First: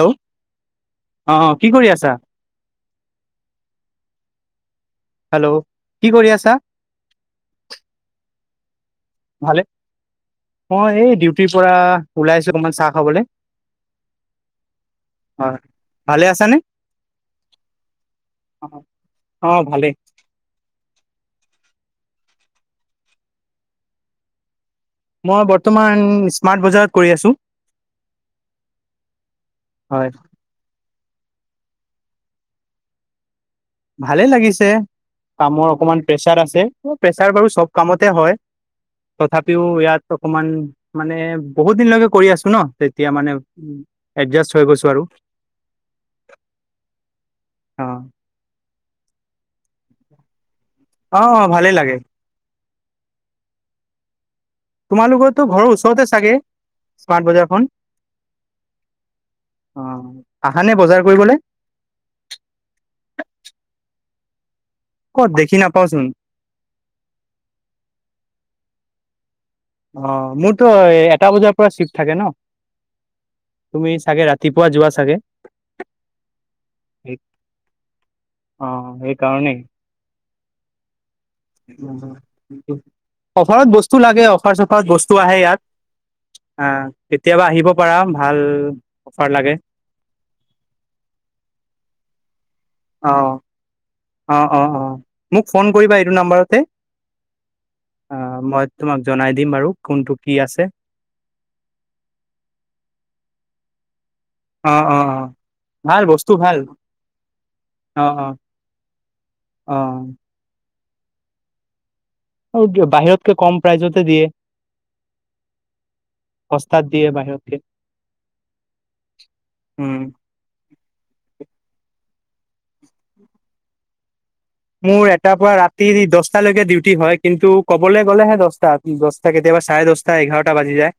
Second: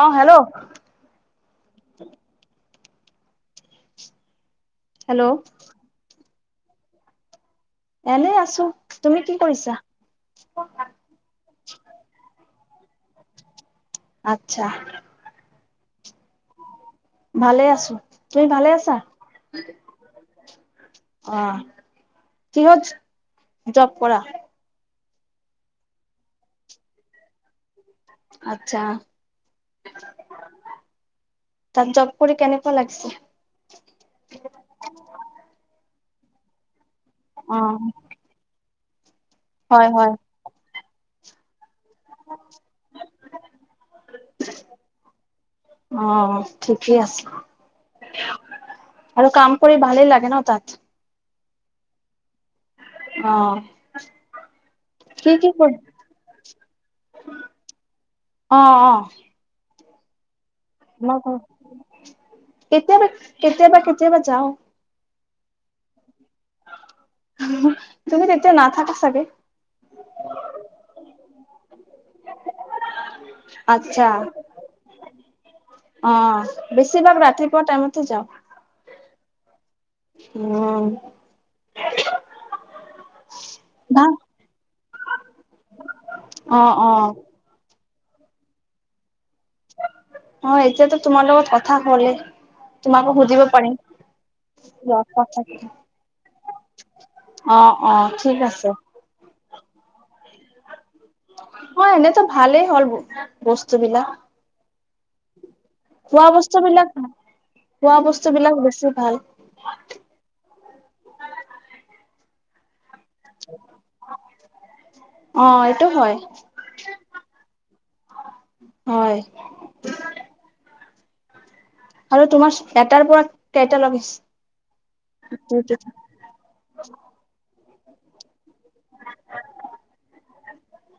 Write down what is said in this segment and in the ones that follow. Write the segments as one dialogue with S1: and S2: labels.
S1: অ', hello!
S2: অ', কি কৰি আছা? হেল্ল'! কি কৰি আছা?
S1: এনে আছো। তুমি কি
S2: ভালে
S1: কৰিছা?
S2: মই এই ডিউটিৰ পৰা ওলাইছো অকমান চাহ খাবলে।
S1: আত্ছা।
S2: হয়। ভালে আছানে?
S1: ভালে আছো। তুমি
S2: অ
S1: ভালে আছা?
S2: অ ভালেই
S1: অ', কিহত জব কৰা?
S2: মই বৰ্তমান স্মাৰ্ট বজাৰত কৰি আছো।
S1: আচ্ছা।
S2: হয়
S1: তাত জব কৰি কেনেকুৱা লাগিছে?
S2: ভালে লাগিছে। কামৰ অকমান প্ৰেচাৰ আছে। প্ৰেছাৰ বাৰু
S1: অ
S2: চব কামতে হয়। তথাপিও
S1: হয় হয়
S2: ইয়াত অকমান মানে বহুত দিনলৈকে কৰি আছো ন। তেতিয়া মানে উ, এডজাষ্ট হৈ গৈছো আৰু।
S1: অ', ঠিকে আছে।
S2: অ
S1: আৰু কাম কৰি ভালেই লাগে ন তাত?
S2: অ', অ', ভালেই লাগে।
S1: অ'। কি
S2: তোমালোকৰতো
S1: কি
S2: ঘৰৰ
S1: কৰি
S2: ওচৰতে চাগে স্মাৰ্ট বজাৰখন?
S1: অ অ
S2: অ'। আহানে বজা
S1: মই কওঁ। কেতিয়াবা, কেতিয়াবা কেতিয়াবা যাওঁ।
S2: ক'ত দেখি নাপাওঁচোন?
S1: তুমি তেতিয়া নাথাকা চাগে।
S2: অ', মোৰতো এটা বজাৰ পৰা চিফ্ট থাকে ন। তুমি
S1: আচ্ছা
S2: চাগে ৰাতিপুৱা যোৱা চাগে।
S1: অ', বেছিভাগ ৰাতিপুৱা টাইমতে যাওঁ।
S2: অ', সেইকাৰণেই।
S1: উম
S2: [inaudible] অফাৰত বস্তু
S1: ভাল
S2: লাগে। অফাৰ-চফাৰত বস্তু আহে ইয়াত।
S1: অ
S2: আহ,
S1: অ
S2: কেতিয়াবা আহিব। পাৰা ভাল অফাৰ লাগে।
S1: অ', এতিয়াতো তোমাৰ লগত কথা হ'লে।
S2: অ
S1: তোমাকো সুধিব পাৰিম।
S2: অ', অ', অ', মোক ফোন কৰিবা এইটো নম্বাৰতে
S1: অ অ
S2: আ
S1: ঠিক
S2: মই
S1: আছে
S2: তোমাক জনাই দিম বাৰু কোনটো কি আছে।
S1: হয়। এনেইতো ভালেই হ'ল ব বস্তু বিলাক।
S2: অ', অ', অ', ভাল
S1: খোৱা
S2: বস্তু ভাল।
S1: বিলাক খোৱা
S2: অ অ
S1: বস্তুবিলাক বেছি ভাল।
S2: আৰু বাহিৰতকে কম প্ৰাইজতে দিয়ে।
S1: অ', এইটো হয়,
S2: সস্তাত দিয়ে বাহিৰতকে
S1: হয়।
S2: উম।
S1: আৰু তোমাৰ এটাৰ পৰা কেইটা লৈকে?
S2: মোৰ এটাৰ পৰা ৰাতি দহটালৈকে ডিউটি হয়, কিন্তু ক'বলৈ গ'লেহে দহটাত। দহটা কেতিয়াবা চাৰে দহটা এঘাৰটা বাজি যায়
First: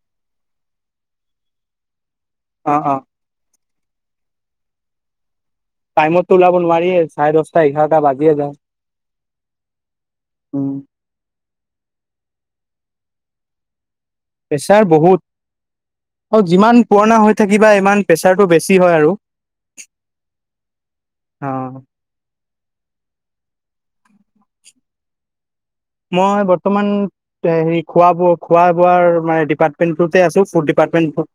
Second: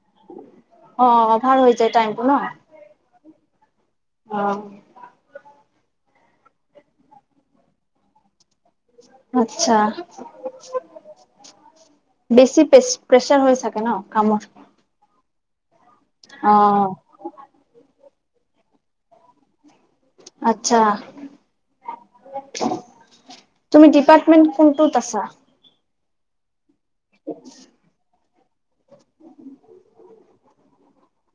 S1: অ অভাৰ হৈ যায় টাইমটো ন'?
S2: অ অ
S1: অ'।
S2: টাইমতো ওলাব নোৱাৰিয়ে, চাৰে দহটা এঘাৰটা বাজিয়ে যায়।
S1: আত্ছা।
S2: উম
S1: বেছি প্ৰে-প্ৰেছাৰ হৈ চাগে ন' কামৰ?
S2: প্ৰেছাৰ বহুত, আৰু
S1: অ
S2: যিমান পুৰণা হৈ থাকিবা ইমান প্ৰেছাৰটো বেছি হয়, আৰু।
S1: আত্ছা।
S2: অ
S1: তুমি ডিপাৰ্টমেন্ট কোনটোত আছা?
S2: মই বৰ্তমান এ হেৰি খোৱা-বোৱা খোৱা-বোৱা মানে ডিপাৰ্টমেণ্টটোতে আছো ফুড ডিপাৰ্টমেণ্টত।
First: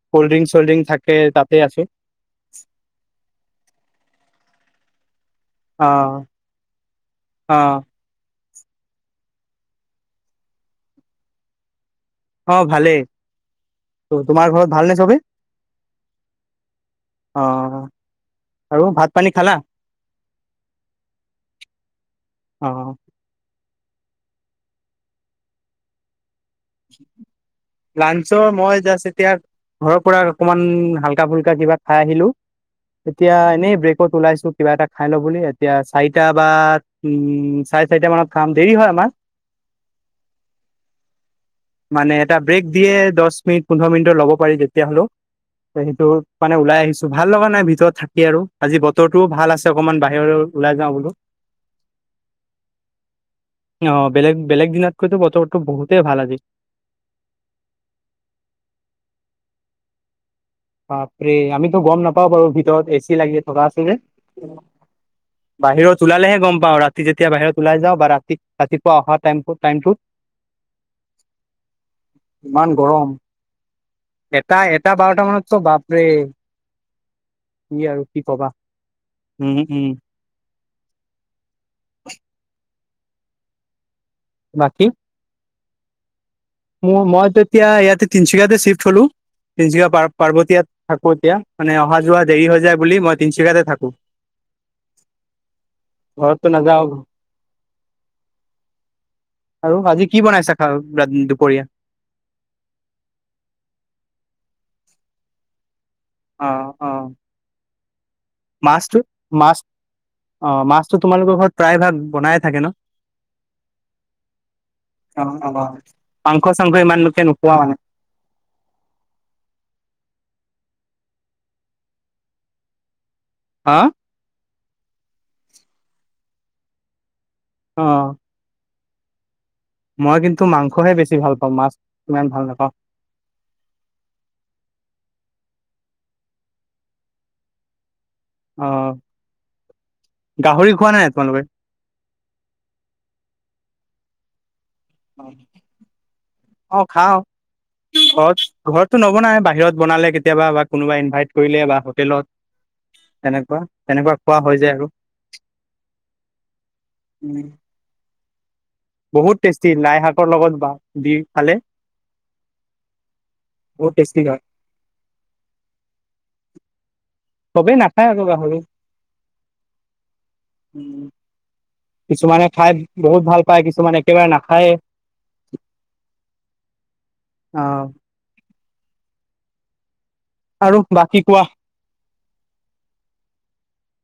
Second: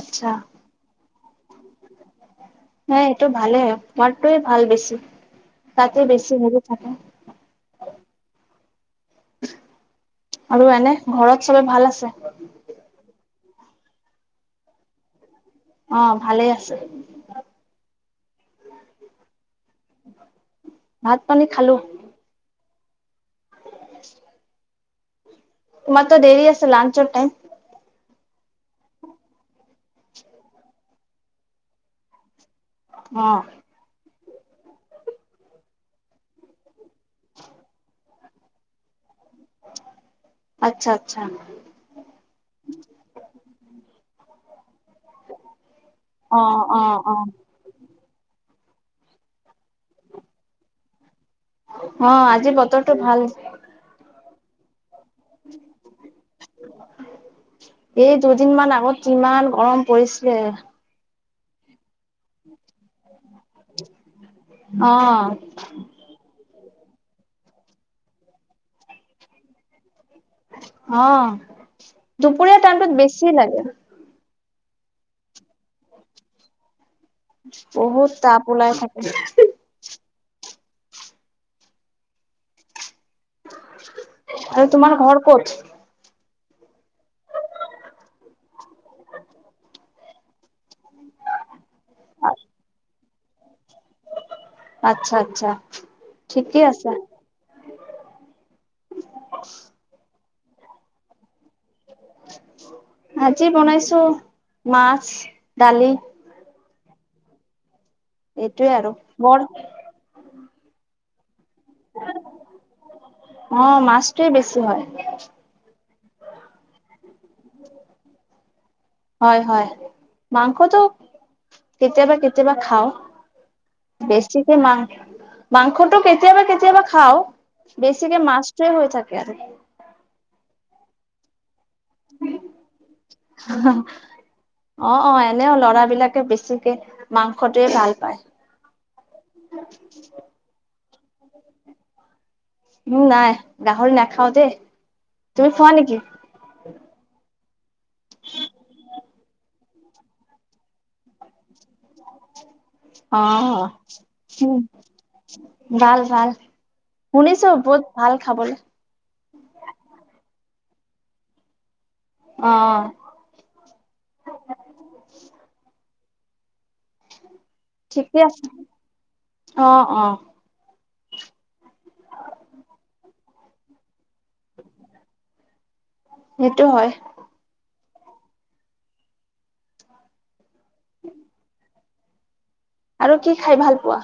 S1: আচ্ছা
S2: কল্ড্ৰিংক-চল্ড্ৰিং থাকে তাতে আছো।
S1: হে এইটো ভালে তোমাৰটোৱে ভাল বেছি, তাতে বেছি হেৰী থাকে।
S2: অঁ'।
S1: আৰু এনে ঘৰত চবে ভাল আছে?
S2: অ', ভালেই তোমাৰ ঘৰত ভালনে চবে?
S1: অ', ভালে আছে।
S2: অঁ', আৰু ভাত পানী খালা?
S1: ভাত পানী খালো।
S2: অ'।
S1: [inaudible] তোমাৰতো দেৰি আছে লাঞ্চৰ টাইম?
S2: লাঞ্চৰ মই জাষ্ট এতিয়া ঘৰৰ পৰা অকমান হাল্কা-ফুল্কা কিবা খাই আহিলোঁ,
S1: অ
S2: এতিয়া এনেই ব্ৰেক ত ওলাইছো কিবা এটা খাই লওঁ বুলি এতিয়া চাৰিটা বা উম, চাৰে চাৰিটা মানত খাম, দেৰি হয়, আমাৰ
S1: আত্ছা আচ্ছা।
S2: মানে এটা ব্ৰেক দিয়ে দহ মিনিট পোন্ধৰ মিনিটৰ ল'ব পাৰি তেতিয়া হ'লেও। সেইটো
S1: অ
S2: মানে
S1: অ
S2: ওলাই আহিছোঁ
S1: অ
S2: ভাল লগা নাই ভিতৰত থাকি আৰু। আজি বতৰটোও ভাল আছে অকণমান বাহিৰৰে ওলাই যাওঁ বোলো।
S1: অ', আজি বতৰটো ভাল।
S2: অ', বেলেগ বেলেগ দিনাতকৈতো বৰটো বহুতে ভাল আজি।
S1: এই দুদিন মান আগত কিমান গৰম পৰিছিলে।
S2: বাপৰে আমিতো গম নাপাও বাৰু ভিতৰত এ চি লাগি থকা আছিল যে।
S1: অ
S2: বাহিৰত ওলালেহে গ'ম পাওঁ ৰাতি যেতিয়া বাহিৰত ওলাই যাওঁ বা ৰাতি ৰাতিপুৱা অহা টাইম টাইমটোত।
S1: অ', দুপৰীয়া
S2: ইমান
S1: টাইমটোত
S2: গৰম
S1: বেছি লাগে।
S2: এটা এটা বাৰটা মানতো বাপৰে। কি আৰু
S1: বহুত
S2: কি
S1: তাপ
S2: কবা
S1: ওলাই থাকে
S2: উম, উম।
S1: আৰু তোমাৰ ঘৰ ক'ত?
S2: মুৰ মইতো এতিয়া ইয়াতে তিনিচুকীয়াতে চিফ্ট হ'লো তিনিচুকীয়া প-পাৰ্বতীয়াত থাকো এতিয়া। মানে অহা যোৱা দেৰি হৈ যায় বুলি, মই তিনিচুকীয়াতে থাকো।
S1: আচ্ছা আচ্ছা,
S2: ঘৰততো
S1: ঠিকেই
S2: নাযাও
S1: আছে।
S2: আৰু আজি কি বনাইছা খা দুপৰীয়া?
S1: আজি বনাইছোঁ মাছ, দালি।
S2: অহ', অ'
S1: এইটোৱে আৰু
S2: মাছটো
S1: বৰ
S2: মাছ অহ, মাছটো তোমালোকৰ ঘৰত প্ৰায় ভাগ বনায়ে থাকে ন'?
S1: অ মাছটোৱে বেছি হয়
S2: অ', অ'। মাংস-চাংখ ইমান লোকে নোখোৱাও মানে
S1: হয়, হয়। মাংসটো কেতিয়াবা কেতিয়াবা খাওঁ।
S2: হা!
S1: বেছিকে মাং-মাংসটো কেতিয়াবা-কেতিয়াবা খাওঁ,
S2: অ
S1: বেছিকে মাছ হৈ থাকে আৰু।
S2: মই কিন্তু মাংসহে বেছি ভাল পাওঁ, মাছ ইমান ভাল নাপাওঁ।
S1: [unintelligible] অহ', অ' এনেইও ল'ৰাবিলাকে বেছিকে মাংসটোৱে ভাল পায়।
S2: অহ। গাহৰি খোৱানে নাই তোমালোকে?
S1: উম, নাই। গাহৰি নাখাওঁ দেই। তুমি খোৱা নেকি?
S2: অহ, খাওঁ। অহ, ঘৰত-ঘৰতটো নবনাই বাহিৰত বনালে কেতিয়াবা বা কোনোবা ইনভাইট কৰিলে বা হোটেলত। তেনেকুৱা
S1: অহ',
S2: তেনেকুৱা খোৱা হৈ
S1: উম'।
S2: যায় আৰু
S1: ভাল-ভাল শুনিছোঁ বহুত ভাল খাবলে।
S2: বহুত টেষ্টি লাই শাকৰ লগত বা দি খালে।
S1: অহ।
S2: বহুত টেষ্টি গা চবেই নাখায়
S1: ঠিকে
S2: আকৌ
S1: আছে
S2: গাহৰি।
S1: অ অ
S2: উম, কিছুমানে খাই বহুত ভাল পায়, কিছুমানে একেবাৰে নাখায়ে।
S1: সেইটো হয়।
S2: অহ। আৰু বাকী কোৱা?
S1: আৰু কি খায় ভাল পোৱা?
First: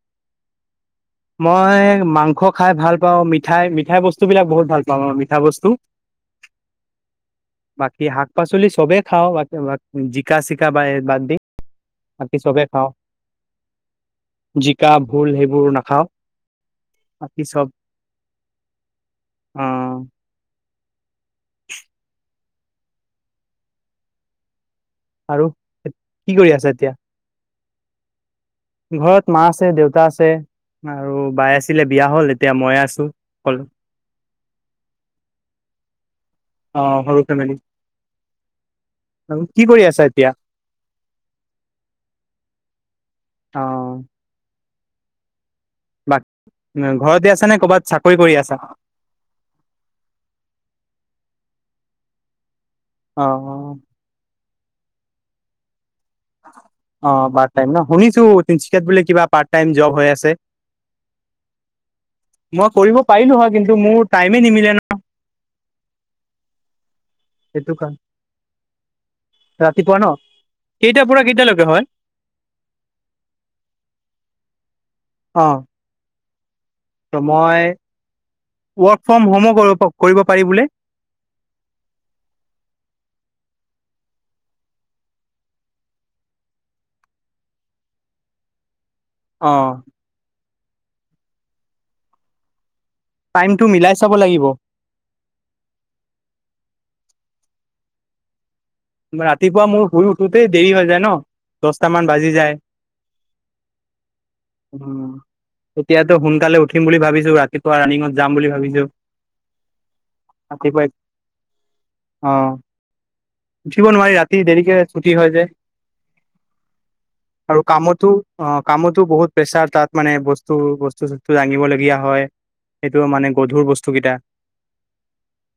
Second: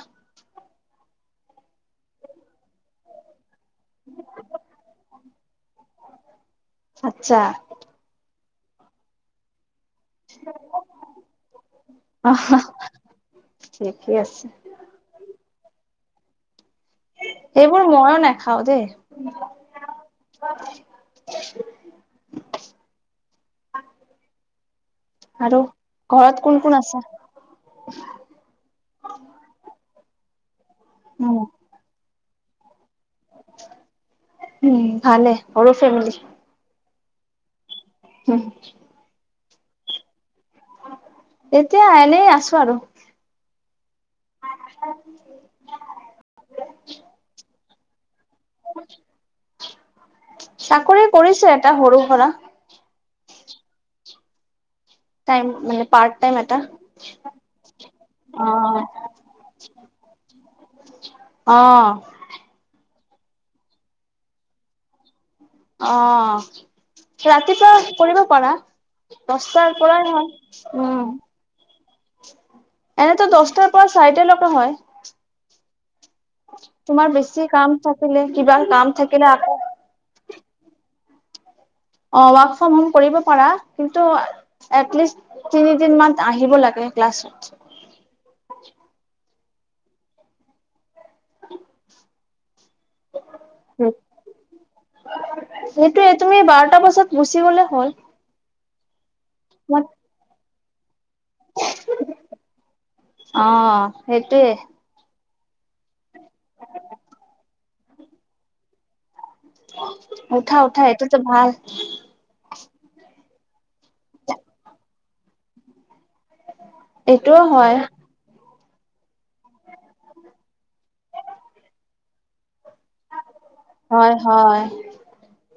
S2: মই মাংস খাই ভাল পাওঁ, মিঠাই মিঠাই বস্তুবিলাক বহুত ভাল পাওঁ মিঠা বস্তু।
S1: আচ্ছা
S2: বাকী শাক-পাচলি চবেই খাওঁ, বা-বাকী জিকা-চিকা বা-বাদ দি। বাকী
S1: অহ
S2: চবে খাওঁ,
S1: ঠিকেই আছে
S2: জিকা ভোল সেইবোৰ নাখাওঁ। বাকী চব
S1: এইবোৰ মইয়ো নেখাওঁ দেই।
S2: আহ
S1: আৰু
S2: কি
S1: ঘৰত
S2: কৰি
S1: কোন
S2: আছা
S1: কোন
S2: এতিয়া
S1: আছে?
S2: ঘৰত মা আছে, দেউতা আছে আৰু
S1: উম
S2: বাই আছিলে বিয়া হ'ল, এতিয়া মই আছোঁ অকলে।
S1: উম, ভালে সৰু ফেমেলি।
S2: অহ, সৰু ফেমেলি।
S1: হম।
S2: আৰু কি কৰি আছা এতিয়া?
S1: এতিয়া এনেই আছোঁ আৰু।
S2: অহ।
S1: [unintelligible]
S2: বাক ঘৰতে আছা নে, কৰ'বাত চাকৰি কৰি আছা?
S1: চাকৰি কৰিছে এটা সৰু-সুৰা।
S2: অহ।
S1: টাইম মানে পা টাইম এটা।
S2: অহ, পাৰ্ট টাইম ন'। শুনিছোঁ
S1: অ
S2: তিনিচুকীয়াত বোলে কিবা পাৰ্ট টাইম জব হৈ আছে।
S1: অহ।
S2: মই কৰিব পাৰিলোঁ হয় কিন্তু মোৰ টাইমে নিমিলে ন'।
S1: অহ, ৰাতিপুৱা
S2: সেইটো কাৰণে
S1: কৰিব পাৰা। দস্তা আৰু পৰা
S2: ৰাতিপুৱা ন
S1: নহ
S2: কেইটাৰ
S1: উম।
S2: পৰা কেইটালৈকে হয়?
S1: এনেতো দচটাৰ পৰা চাৰিটালৈকে হয়।
S2: অ'।
S1: তোমাৰ
S2: ত'
S1: বেছি
S2: মই
S1: কাম থাকিলে কিবা কাম
S2: ৱৰ্ক ফ্ৰম
S1: থাকিলে
S2: হোমো
S1: আকৌ।
S2: কৰিব কৰিব পাৰি বোলে।
S1: অ', ৱৰ্ক ফ্ৰম হোম কৰিব পাৰা কিন্তু এটলিষ্ট তিনিদিন মমান আহিব লাগে ক্লাছ।
S2: অ'।
S1: [inaudible]
S2: টাইম টো মিলাই চাব লাগিব।
S1: সেইটোয়ে তুমি বাৰটা বজাত গুচি গলে হ'ল।
S2: ৰাতিপুৱা
S1: মই
S2: মোৰ শুই উঠোতেই দেৰি হৈ যায় ন। দছটামান বাজি যায়।
S1: অ সেইটোয়ে
S2: উ তেতিয়াতো সোনকালে উঠিম বুলি ভাবিছোঁ ৰাতিপুৱা ৰানিংত যাম বুলি ভাবিছোঁ।
S1: উঠা উঠা এটো ত ভাল।
S2: অ'। উঠিব নোৱাৰি ৰাতি দেৰিকে ছুটি হয় যে
S1: এইটোও
S2: আৰু
S1: হয়
S2: কামতো অ', কামতো বহুত প্ৰেছাৰ তাত মানে বস্তু বস্তু চস্তু দাঙিবলগীয়া হয়। এইটো মানে গধুৰ বস্তু কেইটা
S1: হয়, হয়।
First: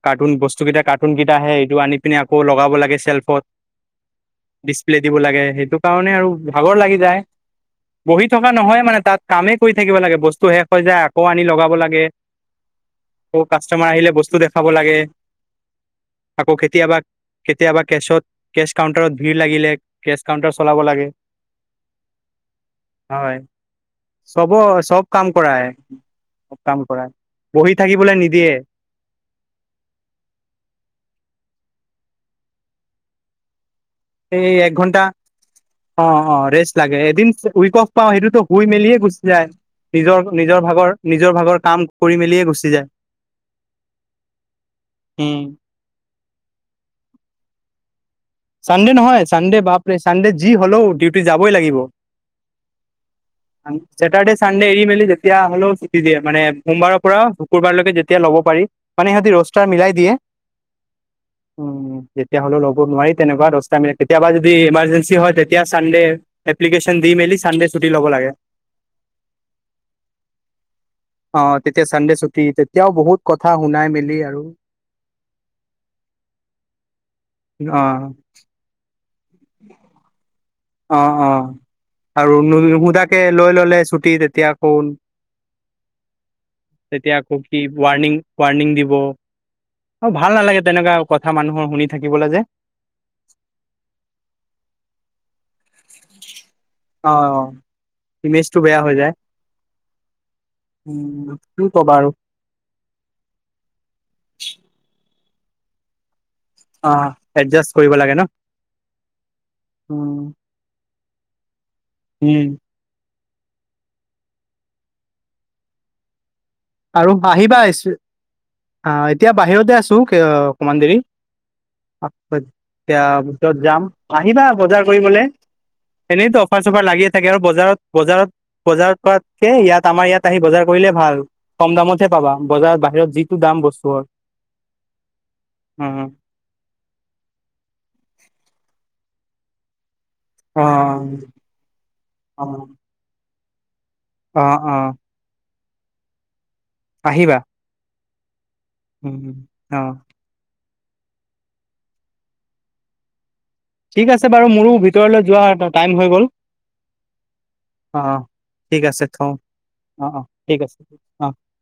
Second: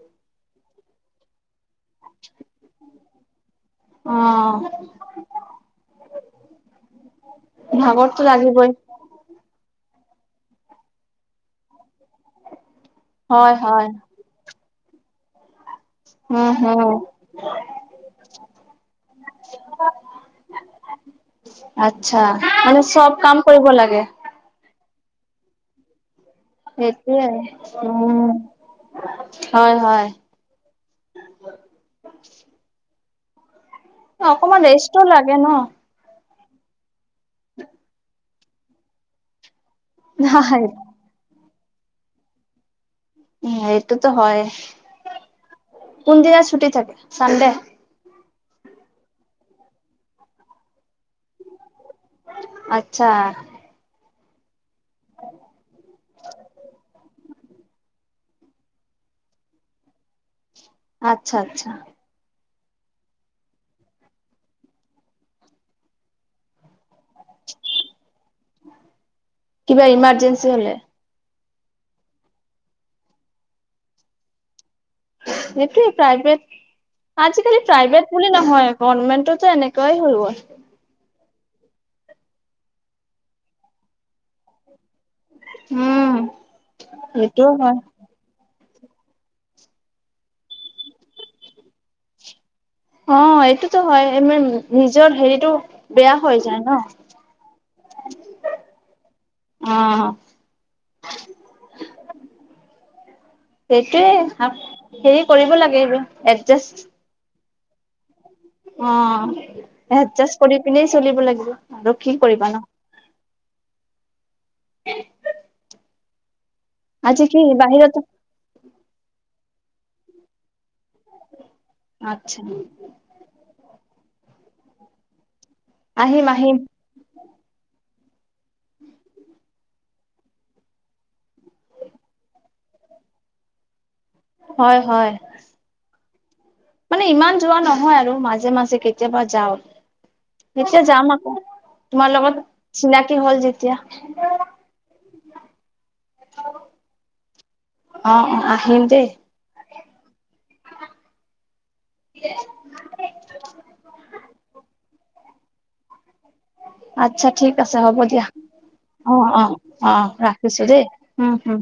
S2: কাৰ্টুন বস্তু কেইটা কাৰ্টুন কেইটা আহে এইটো আনি পিনে আকৌ লগাব লাগে চেল্ফত।
S1: অ
S2: ডিচপ্লে দিব লাগে সেইটো কাৰণে আৰু ভাগৰ লাগি যায়।
S1: ভাগৰটো
S2: বহি থকা
S1: লাগিবই
S2: নহয় মানে তাত কামেই কৰি থাকিব লাগে বস্তু শেষ হৈ যায় আকৌ আনি লগাব লাগে। আকৌ
S1: হয় হয়
S2: কাষ্টমাৰ আহিলে বস্তু দেখাব লাগে।
S1: উম
S2: আকৌ
S1: হম।
S2: কেতিয়াবা কেতিয়াবা কেচত কেছ কাউণ্টাৰত ভিৰ লাগিলে কেচ কাউণ্টাৰ চলাব লাগে।
S1: আত্ছা। আ মানে চব
S2: হয়
S1: কাম কৰিব লাগে।
S2: চব, চব কাম কৰাব কাম কৰা বহি
S1: সেইটোয়ে উম
S2: থাকিবলৈ নিদিয়ে।
S1: হয়, হয়।
S2: এই
S1: অকমান
S2: এক
S1: ৰেষ্টো
S2: ঘণ্টা
S1: লাগে ন
S2: অ', অ', ৰেষ্ট লাগে এদিন উইক অফ পাওঁ সেইটোতো শুই মেলিয়ে গুচি যায়। নিজৰ নিজৰ
S1: নাই
S2: ভাগৰ, নিজৰ ভাগৰ কাম কৰি মেলিয়ে গুচি যায়।
S1: উ এইটোতো হয়
S2: উম
S1: কোনদিন ছুটি থাকে চানডে্।
S2: চানডে্ নহয় চানডে্ বা চানডে্ যি হ'লেও ডিউটি যাবই লাগিব।
S1: আত্ছা।
S2: চেটাৰ্ডে চানডে্ এৰি মেলি যেতিয়া হ'লেও ছুটি দিয়ে মানে সোমবাৰৰ পৰা শুকুৰবাৰলৈকে যেতিয়া ল'ব পাৰি মানে সিহঁতে ৰোষ্টাৰ মিলাই দিয়ে।
S1: আচ্ছা, আচ্ছা।
S2: উম যেতিয়া হ'লেও ল'ব নোৱাৰি তেনেকুৱা ৰস্তাৰ মিলে, কেতিয়াবা যদি ইমাৰ্জেঞ্চি হয়, তেতিয়া চানডে্ এপ্লিকেশ্যন দি মেলি চানডে্ ছুটি ল'ব লাগে।
S1: কিবা ইৰ্মাজেনন্সী হ'লে।
S2: অ', তেতিয়া চানডে্ ছুটি, তেতিয়াও বহুত কথা শুনাই মেলি আৰু।
S1: সেইটোৱে প্ৰাইভেট, আজিকালি
S2: অ
S1: প্ৰাইভেট বুলি নহয় গভমেণ্টৰতো এনেকুৱাই হৈ গ'ল।
S2: অ', অ', আৰু নো-নোসোধাকৈ লৈ ল'লে ছুটি তেতিয়া আকৌ
S1: উম
S2: তেতিয়া খুব
S1: সেইটোও
S2: কি
S1: হয়
S2: ৱাৰণিং ৱাৰণিং দিব আৰু ভাল নালাগে তেনেকুৱা কথা মানুহৰ শুনি থাকিবলৈ যে।
S1: অ', এইটোতো হয় ই মিং নিজৰ হেৰিতটো
S2: অ', ইমেজটো বেয়া হৈ যায়।
S1: অ
S2: উম, কি ক'বা আৰু।
S1: সেইটোয়ে হেৰি কৰিব লাগে আৰু।
S2: অ' একজাষ্ট কৰিব লাগে ন।
S1: অ'
S2: উম
S1: এডজাষ্ট কৰি পিনে চলিব লাগিব আৰু কি কৰিবা ন। [unintelligible]
S2: আৰু
S1: আজি কি
S2: বাহিবা এইচ
S1: বাহিৰত
S2: অ' এতিয়া বাহিৰতে আছোঁ, আহ অকমান দেৰি।
S1: আচ্ছা
S2: এতিয়া ভিতৰত যাম, আহিবা বজাৰ কৰিবলৈ,
S1: আহিম
S2: এনেইতো
S1: আহিম
S2: অফাৰ-চফাৰ লাগিয়ে থাকে আৰু বজাৰত, বজাৰত, বজাৰত কৰাতকে ইয়াত আমাৰ ইয়াত আহি বজাৰ কৰিলে ভাল। কম দামতহে পাবা, বজাৰত বাহিৰত যিটো দাম বস্তুৰ।
S1: হয়, হয়।
S2: উম, উম।
S1: মানে ইমান যোৱা নহয় আৰু মাজে-মাজে কেতিয়াবা যাওঁ।
S2: অ
S1: এতিয়া যাম আকৌ তোমাৰ লগত চিনাকি হ'ল যেতিয়া।
S2: অ' অ'। আহিবা।
S1: অ' অ' আহিম। দেই
S2: উম, অ'।
S1: [unintelligible]
S2: ঠিক আছে বাৰু মোৰো ভিতৰলৈ যোৱা এটা টাইম হৈ গ'ল।
S1: আচ্ছা ঠিক আছে হ'ব
S2: অ', অ',
S1: দিয়া।
S2: ঠিক আছে
S1: অ'অ'
S2: থওঁ
S1: অ'
S2: ঠিক
S1: ৰাখিছোঁ
S2: আছে।
S1: দেই
S2: অ'।
S1: উম, হ'ম।